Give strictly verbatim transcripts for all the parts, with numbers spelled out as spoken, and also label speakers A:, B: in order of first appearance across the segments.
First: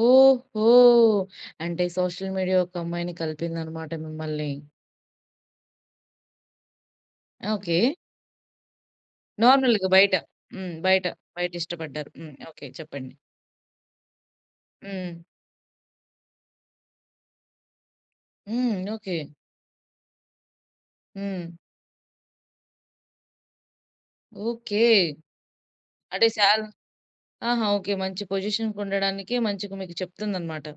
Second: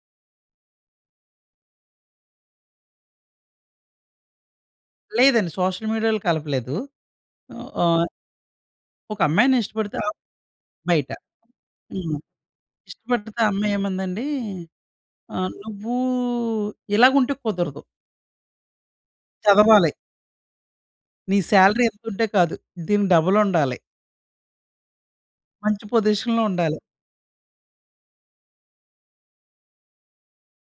A: ఓహో! అంటే social media ఒక అమ్మాయిని కలిపిందన్నమాట మిమ్మల్ని?
B: లేదండి సోషల్ మీడియాలో కలపలేదు.
A: ఓకే.
B: ఆహ్ ఒక అమ్మాయిని
A: నార్మల్‌గా
B: ఇష్టపడితే
A: బయట.
B: ఆప్
A: హ్మ్. బయట.
B: బయట.
A: బయట ఇష్టపడ్డారు.
B: హ్మ్.
A: హ్మ్. ఓకే. చెప్పండి.
B: ఇష్టపడితే అమ్మాయేమందండి
A: హ్మ్.
B: ఆహ్, నువ్వు ఇలాగుంటే కుదరదు.
A: హ్మ్. ఓకే.
B: చదవాలి. నీ
A: హ్మ్.
B: సాలరీ ఇంతుంటే కాదు, దీనికి డబలుండాలి.
A: ఓకే.
B: మంచి
A: అంటే
B: పొజిషన్‌లో
A: సాల
B: ఉండాలి.
A: ఆహా! ఓకే. మంచి పొజిషన్‌కి ఉండడానికి మంచిగా మీకు చెప్తుందన్నమాట.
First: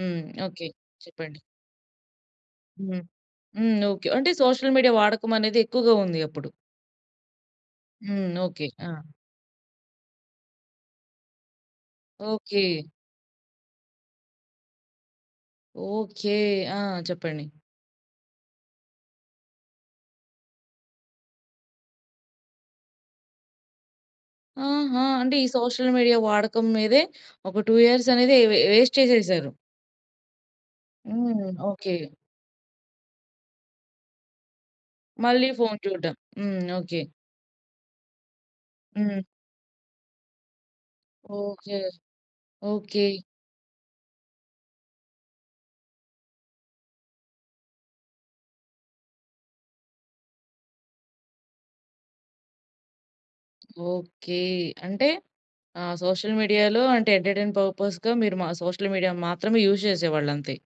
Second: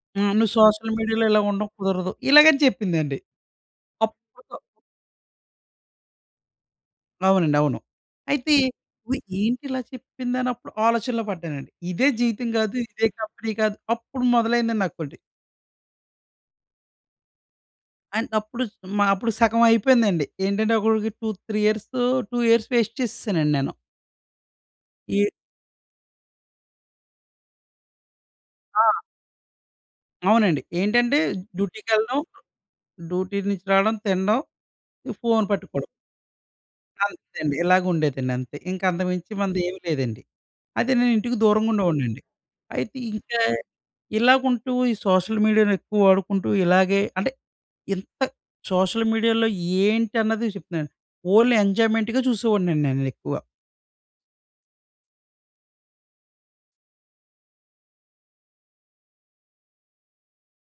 A: హ్మ్.
B: హ్మ్. నువ్వు
A: ఓకే.
B: సోషల్ మీడియాలో
A: చెప్పండి.
B: ఇలాగ ఉండడం కుదరదు. ఇలాగని
A: హ్మ్.
B: చెప్పిందండి.
A: హ్మ్. ఓకే. అంటే
B: అప్పుడు
A: సోషల్ మీడియా వాడకమనేది ఎక్కువగా ఉంది అప్పుడు.
B: అవునండి. అవును.
A: హ్మ్.
B: అయితే
A: ఓకే. ఆ!
B: వి ఏంటి ఇలా చెప్పిందనప్పుడు ఆలోచనలో పడ్డానండి. ఇదే జీవితం కాదు.
A: ఓకే.
B: ఇదే కంపెనీ కాదు. అప్పుడు మొదలైందండి నాకొటి.
A: ఓకే. ఆ! చెప్పండి.
B: అండ్ అప్పుడు మ అప్పుడు సగమైపోయిందండి. ఏంటంటే అప్పటికి two three years two years waste చేసేసానండి నేను.
A: ఆహా!
B: ఈ
A: అంటే ఈ సోషల్ మీడియా వాడకం మీదే ఒక టూ ఇయర్స్ అనేది వె
B: ఆ!
A: వేస్ట్ చేసేసారు.
B: అవునండి. ఏంటంటే
A: హ్మ్. ఓకే.
B: డ్యూటీకెళ్ళడం, డ్యూటీ నుంచి రావడం, తినడం, ఇక ఫోన్
A: మళ్ళి ఫోన్
B: పట్టుకోవడం.
A: చూడడం. హ్మ్. ఓకే.
B: అంతే అండి. ఇలాగ ఉండేదండి. అంతే ఇంక
A: హ్మ్.
B: అంతకుమించి మనదేం లేదండి. అదే నేను ఇంటికి దూరంగా
A: ఓకే.
B: ఉండేవాడినండి. అయితే
A: ఓకే.
B: ఇంకా ఇలాగుంటూ ఈ సోషల్ మీడియాని ఎక్కువ వాడుకుంటూ ఇలాగే అంటే ఇంత సోషల్ మీడియాలో ఏంటన్నది చెప్తున్నాను. ఓన్లీ ఎంజాయ్మెంట్‌గా చూసేవాడినండి నేనెక్కువ.
A: ఓకే. అంటే ఆ సోషల్ మీడియాలో అంటే ఎంటర్టైన్మెంట్ పర్పస్‌గా మీరు మ సోషల్ మీడియా మాత్రమే యూజ్ చేసేవాళ్ళంతే.